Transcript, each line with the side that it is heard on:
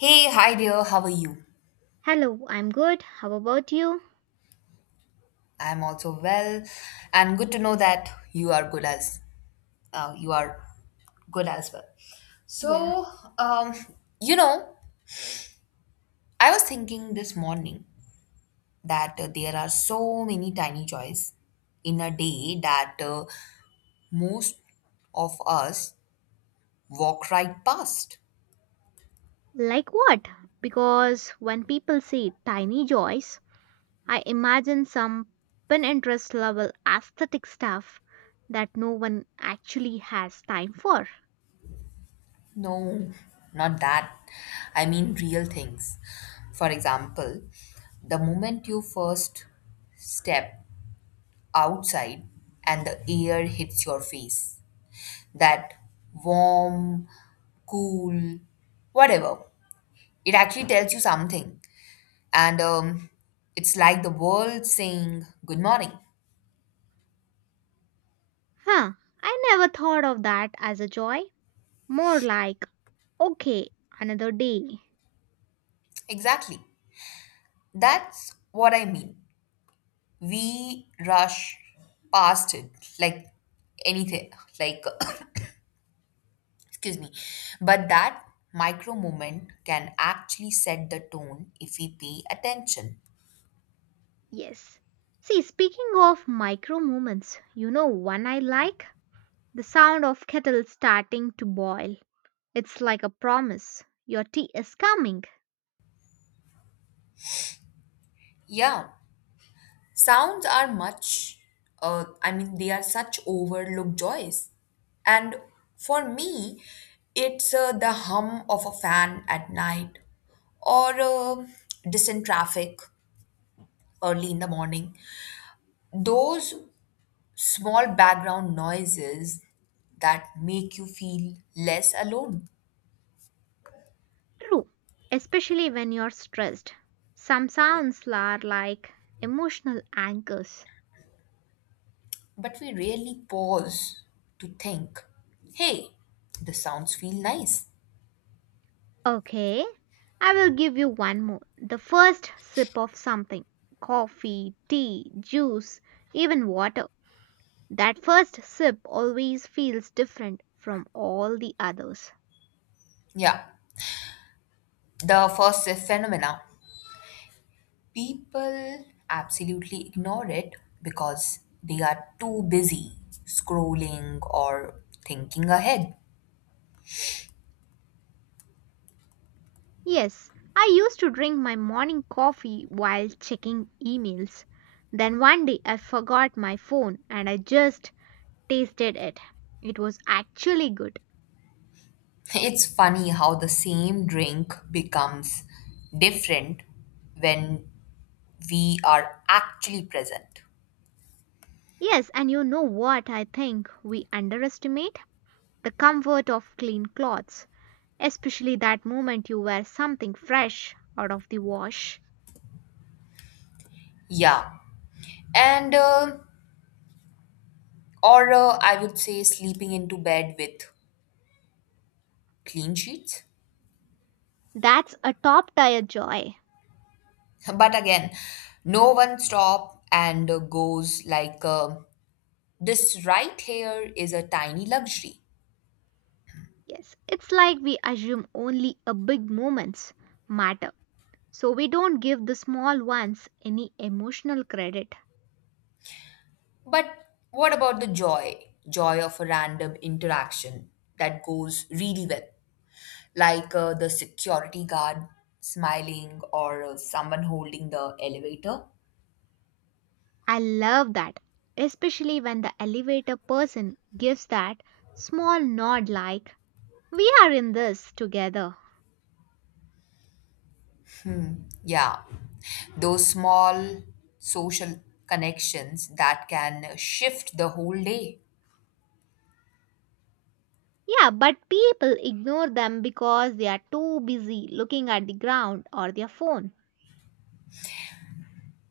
left: Hey, hi dear, how are you?
right: Hello, I'm good. How about you?
left: I'm also well, and good to know that you are good as you are good as well.
right: Yeah.
left: So, um, you know, I was thinking this morning that there are so many tiny joys in a day that most of us walk right past.
right: Like what? Because when people say tiny joys, I imagine some Pinterest level aesthetic stuff that no one actually has time for.
left: No, not that. I mean real things. For example, the moment you first step outside and the air hits your face. That warm, cool, whatever. It actually tells you something. And it's like the world saying, "Good morning."
right: Huh, I never thought of that as a joy. More like, okay, another day.
left: Exactly. That's what I mean. We rush past it like anything, like, excuse me. But that micro moment can actually set the tone if we pay attention.
right: Yes. See, speaking of micro moments, you know one I like? The sound of kettle starting to boil. It's like a promise. Your tea is coming.
left: Yeah. Sounds are much, I mean, they are such overlooked joys. And for me, it's the hum of a fan at night or distant traffic early in the morning. Those small background noises that make you feel less alone.
right: True. Especially when you're stressed. Some sounds are like emotional anchors.
left: But we rarely pause to think, hey, the sounds feel nice.
right: Okay, I will give you one more. The first sip of something coffee, tea, juice, even water. That first sip always feels different from all the others.
left: Yeah, the first phenomena. People absolutely ignore it because they are too busy scrolling or thinking ahead.
right: Yes, I used to drink my morning coffee while checking emails. Then one day I forgot my phone and I just tasted it. It was actually good.
left: It's funny how the same drink becomes different when we are actually present.
right: Yes, and you know what I think we underestimate? The comfort of clean clothes, especially that moment you wear something fresh out of the wash.
left: Yeah. And, uh, or I would say sleeping into bed with clean sheets.
right: That's a top tier joy.
left: But again, no one stop and goes like, "This right here is a tiny luxury."
right: Yes, it's like we assume only a big moments matter, so we don't give the small ones any emotional credit.
left: But what about the joy? Joy of a random interaction that goes really well, like the security guard smiling or someone holding the elevator.
right: I love that, especially when the elevator person gives that small nod like, we are in this together.
left: Yeah, those small social connections that can shift the whole day.
right: Yeah, but people ignore them because they are too busy looking at the ground or their phone.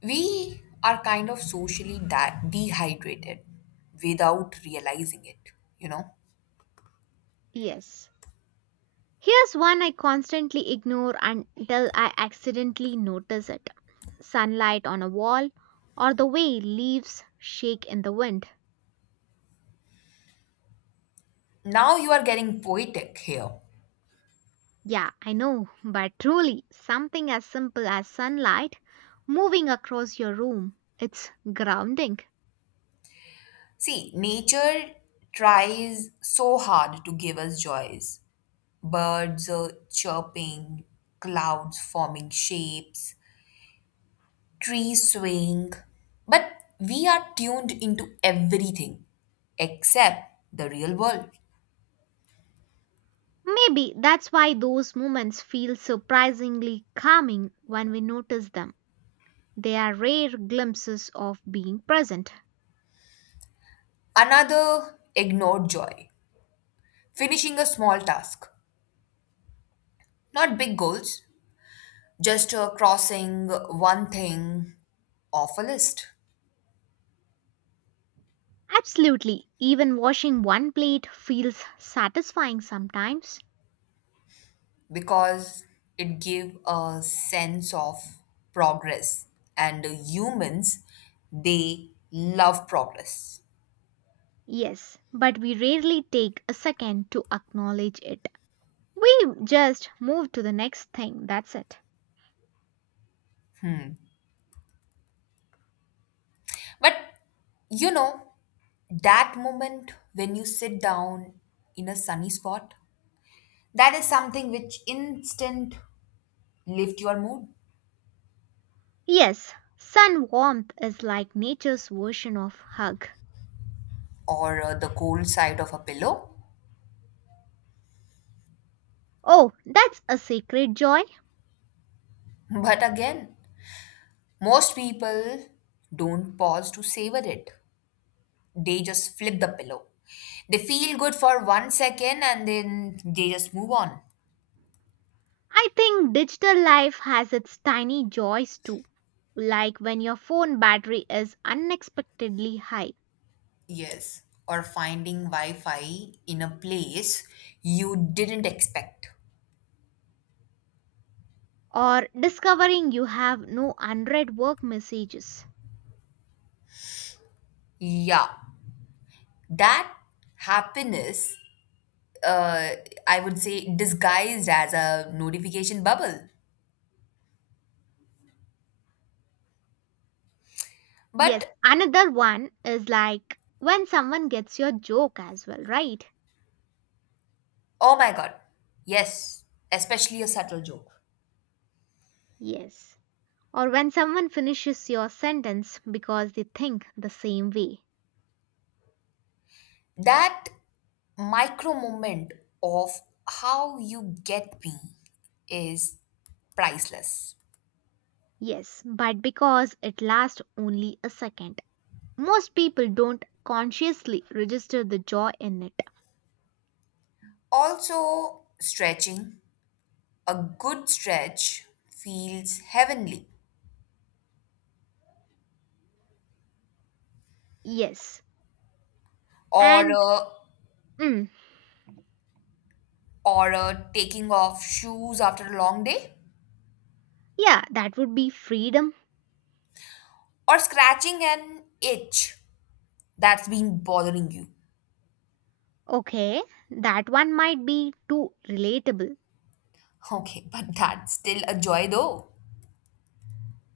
left: We are kind of socially that dehydrated without realizing it, you know?
right: Yes. Here's one I constantly ignore until I accidentally notice it, sunlight on a wall or the way leaves shake in the wind.
left: Now you are getting poetic here.
right: Yeah, I know, but truly, something as simple as sunlight moving across your room, it's grounding.
left: See, nature tries so hard to give us joys. Birds are chirping, clouds forming shapes, trees swaying. But we are tuned into everything except the real world.
right: Maybe that's why those moments feel surprisingly calming when we notice them. They are rare glimpses of being present.
left: Another ignored joy. Finishing a small task, not big goals, just crossing one thing off a list.
right: Absolutely, even washing one plate feels satisfying sometimes.
left: Because it gave a sense of progress, and humans, they love progress.
right: Yes, but we rarely take a second to acknowledge it. We just move to the next thing, that's it.
left: But you know that moment when you sit down in a sunny spot, that is something which instant lift your mood.
right: Yes, sun warmth is like nature's version of hug.
left: Or the cold side of a pillow.
right: Oh, that's a sacred joy.
left: But again, most people don't pause to savor it, they just flip the pillow. They feel good for 1 second and then they just move on.
right: I think digital life has its tiny joys too, like when your phone battery is unexpectedly high
left: Yes, or finding Wi Fi in a place you didn't expect.
right: or discovering you have no unread work messages.
left: Yeah, that happiness, uh, I would say, disguised as a notification bubble.
right: Yes,
left: But
right: another one is like when someone gets your joke as well, right?
left: oh my god, yes, especially a subtle joke.
right: Yes. Or when someone finishes your sentence because they think the same way.
left: That micro moment of "how you get me" is priceless.
right: Yes, but because it lasts only a second. Most people don't consciously register the joy in it.
left: Also, stretching, a good stretch feels heavenly.
right: Yes.
left: Or
right: And
left: a,
right: mm,
left: or a taking off shoes after a long day.
right: yeah, that would be freedom.
left: Or scratching an itch that's been bothering you.
right: Okay, that one might be too relatable.
left: Okay, but that's still a joy though.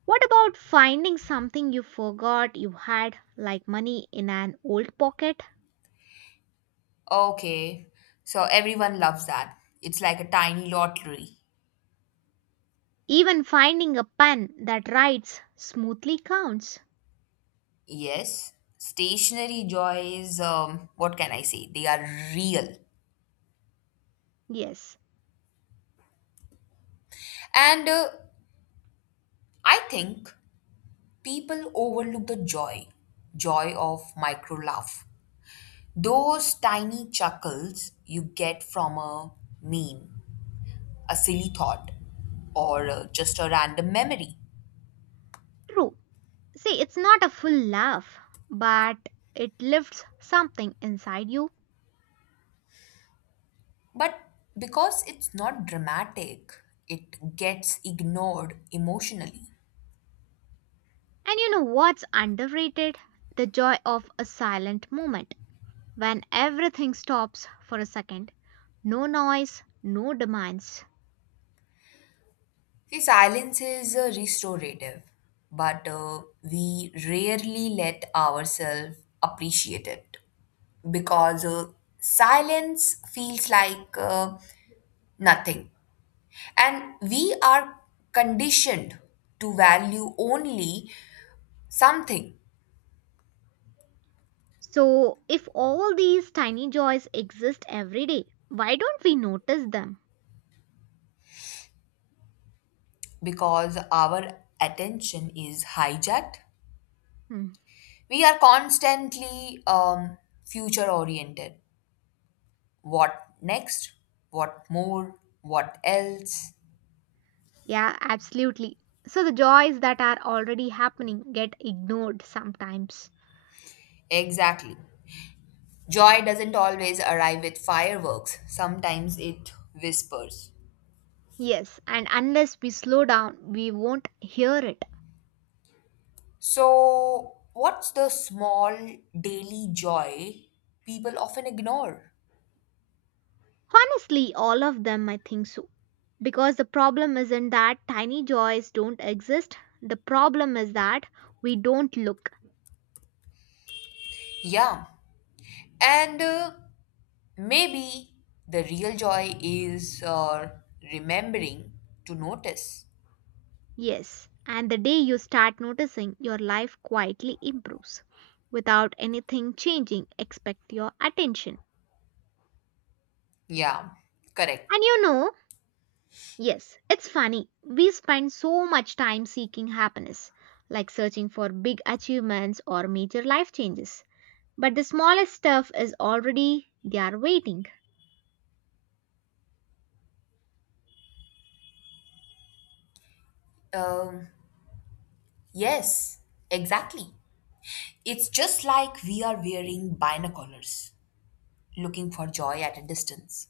right: What about finding something you forgot you had, like money in an old pocket?
left: Okay, so everyone loves that. It's like a tiny lottery.
right: Even finding a pen that writes smoothly counts.
left: Yes, stationary joys, what can I say? They are real.
right: Yes,
left: And I think people overlook the joy of micro laugh. Those tiny chuckles you get from a meme, a silly thought, or just a random memory.
right: true. See, it's not a full laugh, but it lifts something inside you.
left: But because it's not dramatic, it gets ignored emotionally.
right: And you know what's underrated? The joy of a silent moment when everything stops for a second. No noise, no demands.
left: See, silence is restorative, but we rarely let ourselves appreciate it, because silence feels like nothing. And we are conditioned to value only something,
right: So, if all these tiny joys exist every day, why don't we notice them?
left: because our attention is hijacked.
right: Hmm.
left: We are constantly future oriented. What next? What more? What else?
right: Yeah, absolutely. So, the joys that are already happening get ignored sometimes.
left: Exactly. Joy doesn't always arrive with fireworks, sometimes it whispers.
right: Yes, and unless we slow down, we won't hear it.
left: So, what's the small daily joy people often ignore?
right: Honestly, all of them, I think so. Because the problem isn't that tiny joys don't exist, the problem is that we don't look.
left: Yeah. And maybe the real joy is remembering to notice.
right: Yes, and the day you start noticing, your life quietly improves without anything changing expect your attention.
left: Yeah, correct.
right: And you know, yes, it's funny. We spend so much time seeking happiness, like searching for big achievements or major life changes. But the smallest stuff is already there waiting.
left: Um, yes, exactly. It's just like we are wearing binoculars, looking for joy at a distance.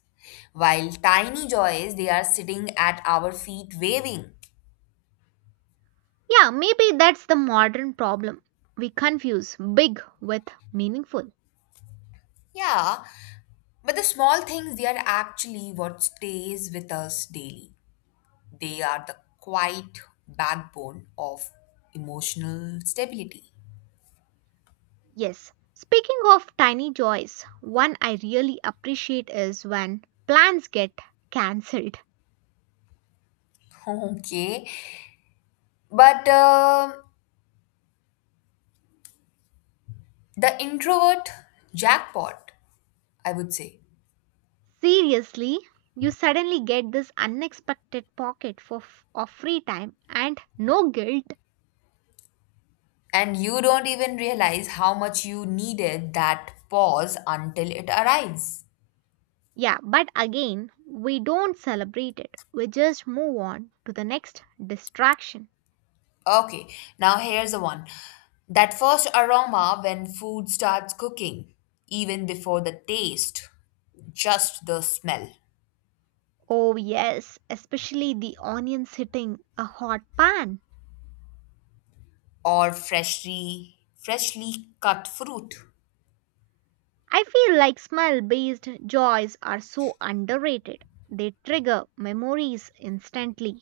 left: While tiny joys, they are sitting at our feet waving.
right: Yeah, maybe that's the modern problem. We confuse big with meaningful.
left: Yeah, but the small things, they are actually what stays with us daily. They are the quiet backbone of emotional stability.
right: Yes. Speaking of tiny joys, one I really appreciate is when plans get cancelled.
left: Okay, but the introvert jackpot, I would say.
right: Seriously, you suddenly get this unexpected pocket for of free time and no guilt.
left: And you don't even realize how much you needed that pause until it arrives.
right: Yeah, but again, we don't celebrate it. We just move on to the next distraction.
left: Okay, now here's the one. That first aroma when food starts cooking, even before the taste, just the smell,
right: Oh, yes, especially the onions hitting a hot pan.
left: or freshly cut fruit,
right: I feel like smell based joys are so underrated. They trigger memories instantly.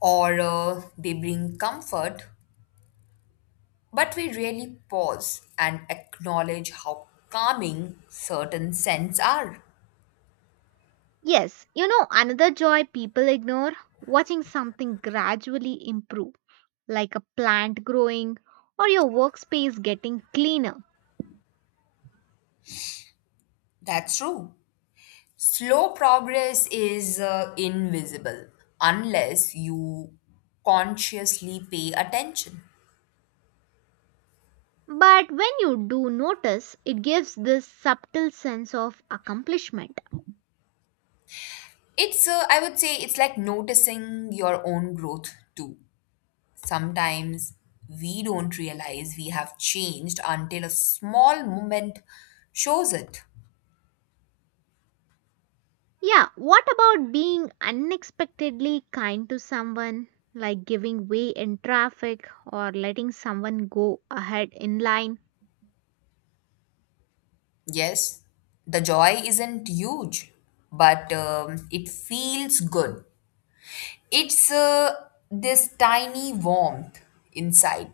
left: or they bring comfort, but we really pause and acknowledge how calming certain scents are.
right: Yes, you know, another joy people ignore, watching something gradually improve, like a plant growing or your workspace getting cleaner.
left: That's true. Slow progress is invisible unless you consciously pay attention.
right: But when you do notice, it gives this subtle sense of accomplishment.
left: It's, I would say, it's like noticing your own growth too. Sometimes we don't realize we have changed until a small moment shows it.
right: Yeah, what about being unexpectedly kind to someone, like giving way in traffic or letting someone go ahead in line?
left: Yes, the joy isn't huge, but it feels good. It's this tiny warmth inside,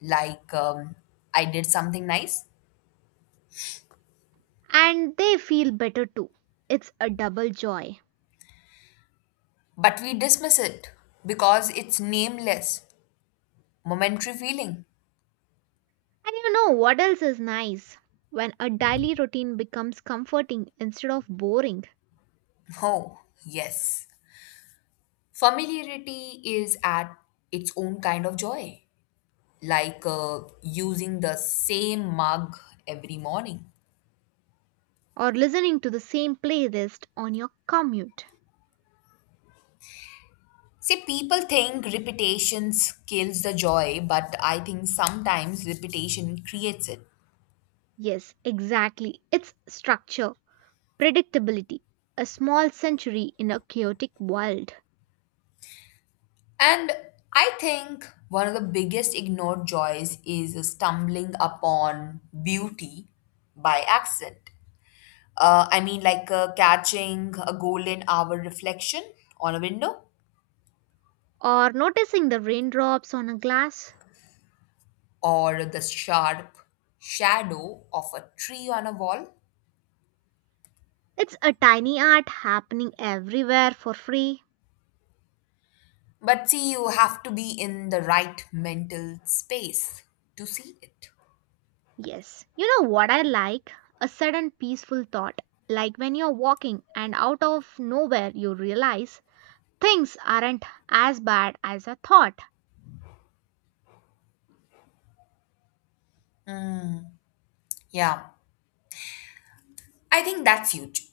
left: like, I did something nice,
right: And they feel better too. It's a double joy.
left: but we dismiss it because it's nameless, momentary feeling.
right: And you know what else is nice? When a daily routine becomes comforting instead of boring,
left: Oh, yes. Familiarity is at its own kind of joy, like using the same mug every morning.
right: or listening to the same playlist on your commute.
left: See, people think repetition kills the joy, but I think sometimes repetition creates it.
right: Yes, exactly. It's structure, predictability, a small century in a chaotic world.
left: And I think one of the biggest ignored joys is stumbling upon beauty by accident. I mean, like catching a golden hour reflection on a window,
right: Or noticing the raindrops on a glass.
left: or the sharp shadow of a tree on a wall.
right: It's a tiny art happening everywhere for free.
left: But see, you have to be in the right mental space to see it.
right: Yes, you know what I like? A sudden peaceful thought, like when you're walking and out of nowhere you realize things aren't as bad as I thought.
left: Yeah, I think that's huge.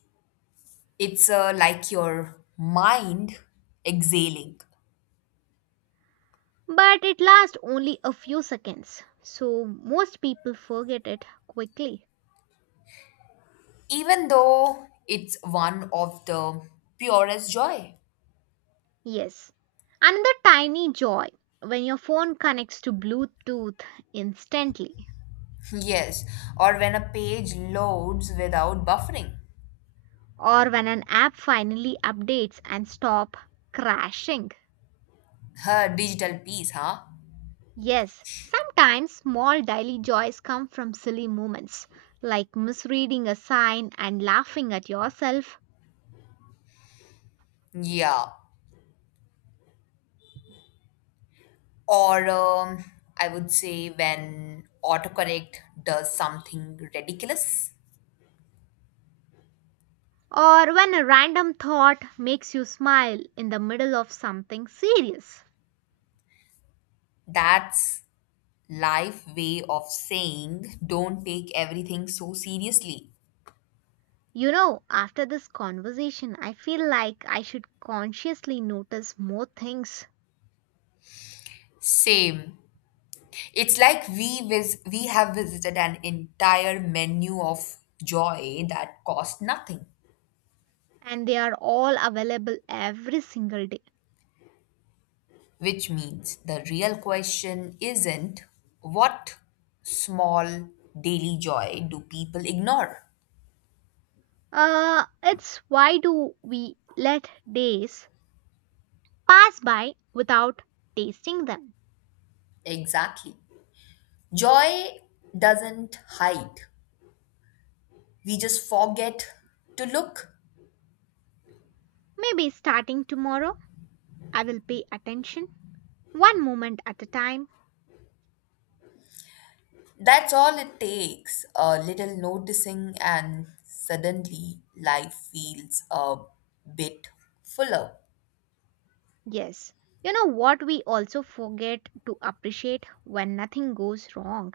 left: It's like your mind exhaling,
right: But it lasts only a few seconds, so most people forget it quickly.
left: even though it's one of the purest joy.
right: Yes, another tiny joy when your phone connects to Bluetooth instantly.
left: Yes, or when a page loads without buffering.
right: Or when an app finally updates and stop crashing.
left: Huh, digital piece, huh?
right: Yes, sometimes small daily joys come from silly moments like misreading a sign and laughing at yourself,
left: Yeah. Or I would say when autocorrect does something ridiculous.
right: or when a random thought makes you smile in the middle of something serious.
left: That's life way of saying, don't take everything so seriously.
right: You know, after this conversation, I feel like I should consciously notice more things,
left: Same. It's like we have visited an entire menu of joy that cost nothing,
right: and they are all available every single day.
left: which means the real question isn't, what small daily joy do people ignore?
right: It's why do we let days pass by without tasting them?
left: Exactly. Joy doesn't hide. We just forget to look.
right: Maybe starting tomorrow, I will pay attention one moment at a time.
left: That's all it takes. A little noticing, and suddenly life feels a bit fuller.
right: Yes, you know what we also forget to appreciate when nothing goes wrong.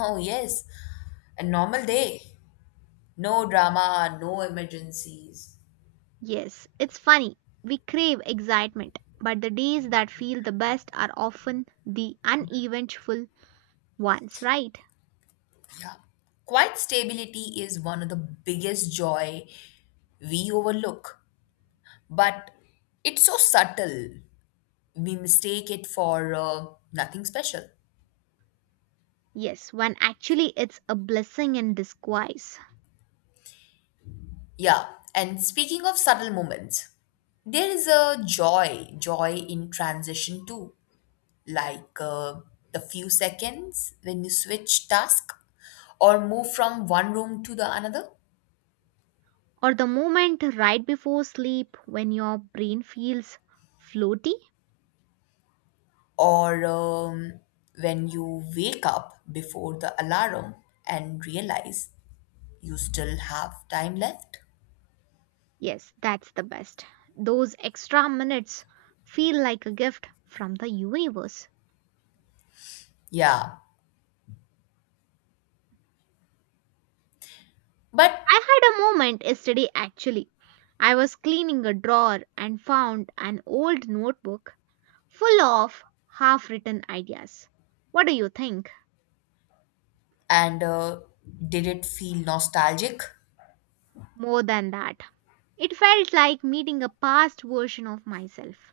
left: Oh, yes. A normal day. No drama, no emergencies.
right: Yes, it's funny. We crave excitement, but the days that feel the best are often the uneventful ones, right?
left: Quiet stability is one of the biggest joy we overlook, but it's so subtle. We mistake it for nothing special.
right: Yes, when actually it's a blessing in disguise.
left: Yeah, and speaking of subtle moments, there is a joy in transition too, like the few seconds when you switch task or move from one room to the another,
right: Or the moment right before sleep when your brain feels floaty.
left: or when you wake up before the alarm and realize you still have time left.
right: Yes, that's the best. Those extra minutes feel like a gift from the universe.
left: Yeah,
right: I
left: but
right: had a moment yesterday actually. I was cleaning a drawer and found an old notebook full of half written ideas. What do you think?
left: and did it feel nostalgic?
right: More than that, it felt like meeting a past version of myself.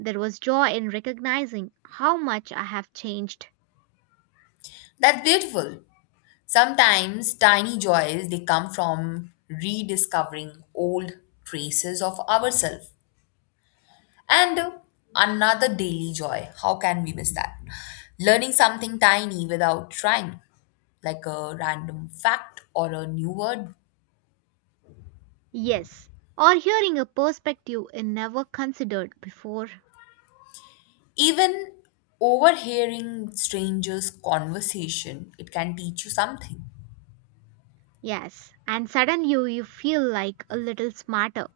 right: There was joy in recognizing how much I have changed.
left: That's beautiful. Sometimes tiny joys they come from rediscovering old traces of ourselves. And another daily joy, how can we miss that? Learning something tiny without trying, like a random fact or a new word.
right: Yes. Or hearing a perspective I never considered before.
left: Even overhearing strangers' conversation, it can teach you something.
right: Yes. And suddenly you feel like a little smarter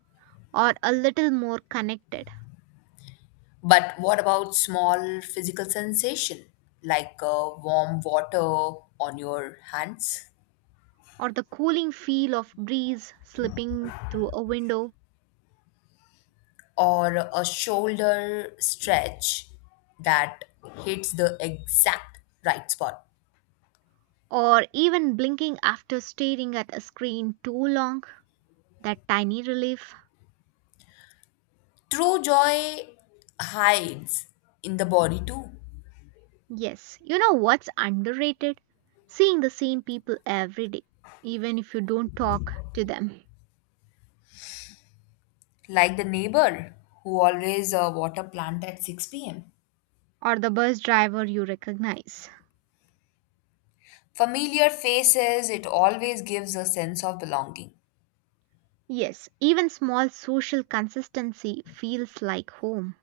right: or a little more connected.
left: But what about small physical sensation, like warm water on your hands,
right: Or the cooling feel of breeze slipping through a window.
left: or a shoulder stretch that hits the exact right spot?
right: Or even blinking after staring at a screen too long. That tiny relief.
left: True joy hides in the body too.
right: Yes, you know what's underrated? Seeing the same people every day, even if you don't talk to them,
left: Like the neighbor who always water plant at 6 p.m.
right: or the bus driver you recognize.
left: Familiar faces, it always gives a sense of belonging.
right: Yes, even small social consistency feels like home.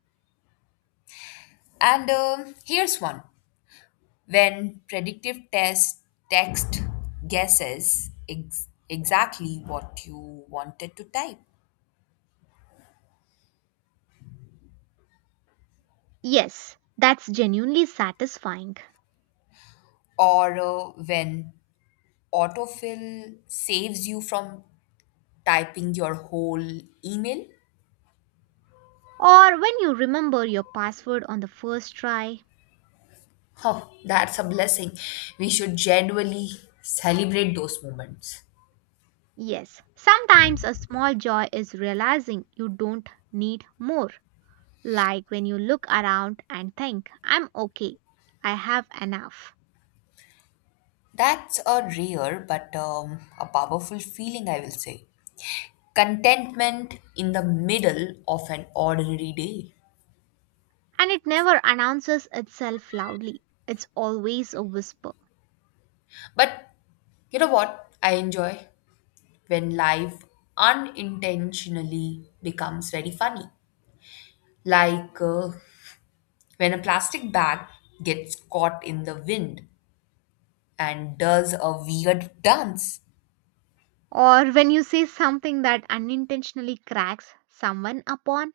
left: And here's one, when predictive test text guesses exactly what you wanted to type,
right: Yes, that's genuinely satisfying.
left: or when autofill saves you from typing your whole email.
right: Or when you remember your password on the first try.
left: Oh, that's a blessing. We should genuinely celebrate those moments.
right: Yes, sometimes a small joy is realizing you don't need more. Like when you look around and think, I'm okay, I have enough.
left: That's a rare but a powerful feeling, I will say. Contentment in the middle of an ordinary day.
right: And it never announces itself loudly. It's always a whisper.
left: But you know what? I enjoy when life unintentionally becomes very funny. Like when a plastic bag gets caught in the wind and does a weird dance.
right: Or when you say something that unintentionally cracks someone upon,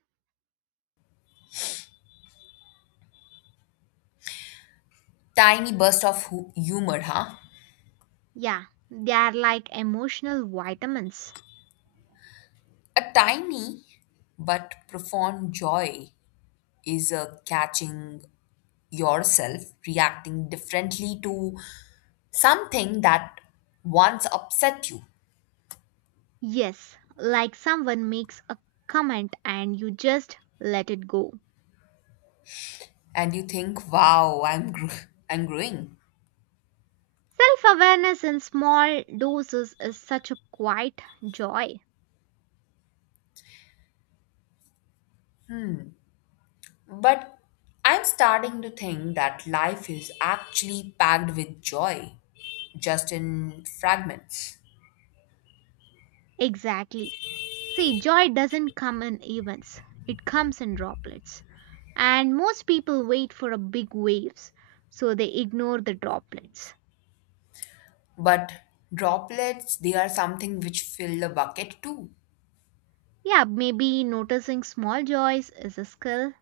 left: Tiny burst of humor, huh?
right: yeah, they are like emotional vitamins.
left: A tiny but profound joy is a catching yourself reacting differently to something that once upset you,
right: Yes, like someone makes a comment and you just let it go.
left: and you think, wow, I'm growing.
right: Self awareness in small doses is such a quiet joy.
left: But I'm starting to think that life is actually packed with joy, just in fragments.
right: Exactly. See, joy doesn't come in events, it comes in droplets. And most people wait for a big waves, so they ignore the droplets.
left: But droplets they are something which fill the bucket too.
right: Yeah, maybe noticing small joys is a skill.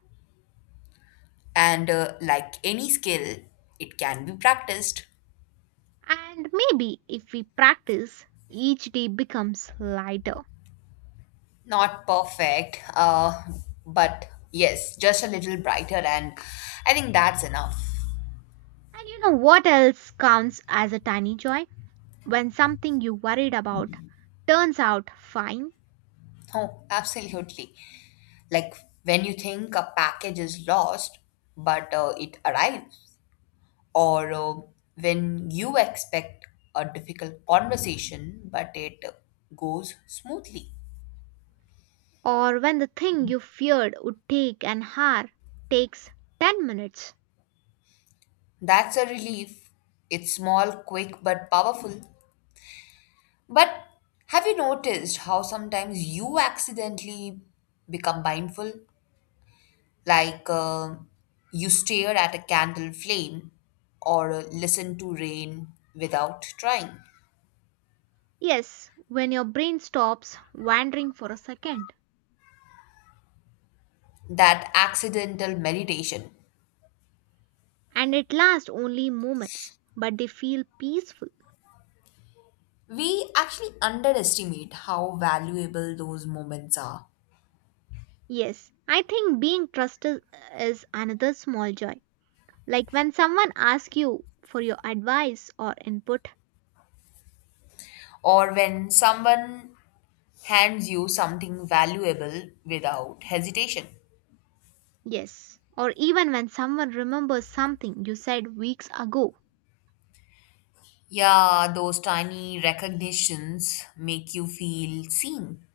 left: And like any skill, it can be practiced.
right: And maybe if we practice, each day becomes lighter.
left: Not perfect, but yes, just a little brighter, and I think that's enough.
right: And you know what else counts as a tiny joy? When something you worried about turns out fine,
left: Oh, absolutely. Like when you think a package is lost, but it arrives, or when you expect a difficult conversation, but it goes smoothly.
right: or when the thing you feared would take an hour takes 10 minutes.
left: That's a relief. It's small, quick, but powerful. But have you noticed how sometimes you accidentally become mindful, like you stare at a candle flame or listen to rain without trying.
right: Yes, when your brain stops wandering for a second
left: That accidental meditation.
right: and it lasts only moments, but they feel peaceful.
left: We actually underestimate how valuable those moments are.
right: Yes, I think being trusted is another small joy. Like when someone asks you for your advice or input,
left: Or when someone hands you something valuable without hesitation.
right: yes, or even when someone remembers something you said weeks ago,
left: Yeah, those tiny recognitions make you feel seen.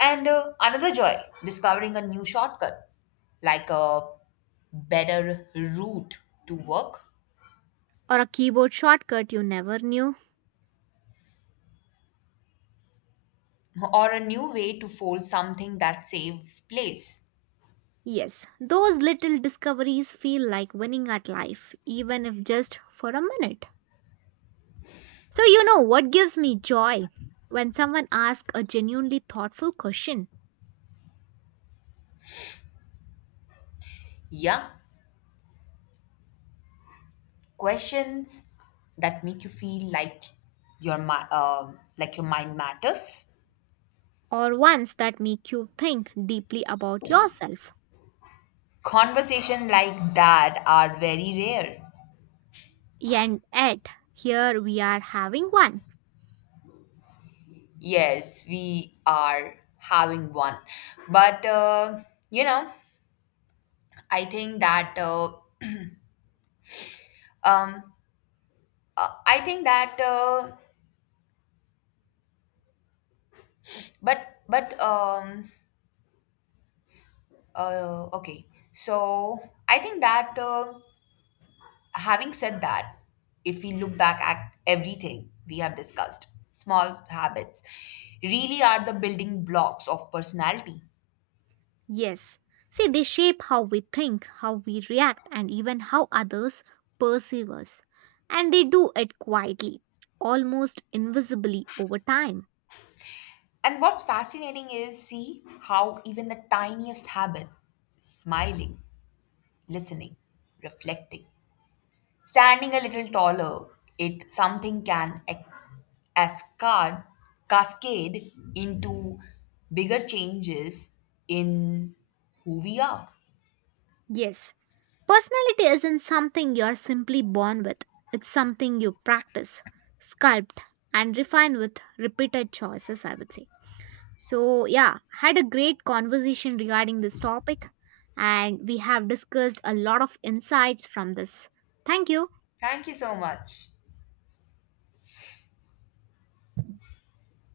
left: And another joy, discovering a new shortcut, like a better route to work,
right: or a keyboard shortcut you never knew.
left: or a new way to fold something that saves place.
right: Yes, those little discoveries feel like winning at life, even if just for a minute. So, you know what gives me joy? When someone asks a genuinely thoughtful question
left: Yeah, questions that make you feel like like your mind matters.
right: or ones that make you think deeply about yourself.
left: Conversation like that are very rare.
right: And yet, here we are having one.
left: Yes, we are having one. But, you know, I think that uh, um, Uh, I think that, uh, but but um, okay. So I think that, having said that, if we look back at everything we have discussed, small habits really are the building blocks of personality.
right: Yes. See, they shape how we think, how we react, and even how others perceive us. And they do it quietly, almost invisibly over time.
left: And what's fascinating is, see how even the tiniest habit, smiling, listening, reflecting, standing a little taller, it something can ascad- cascade into bigger changes in who we are.
right: Yes. Personality isn't something you're simply born with, it's something you practice, sculpt, and refine with repeated choices, I would say. So, yeah, had a great conversation regarding this topic, and we have discussed a lot of insights from this. Thank you.
left: Thank you so much.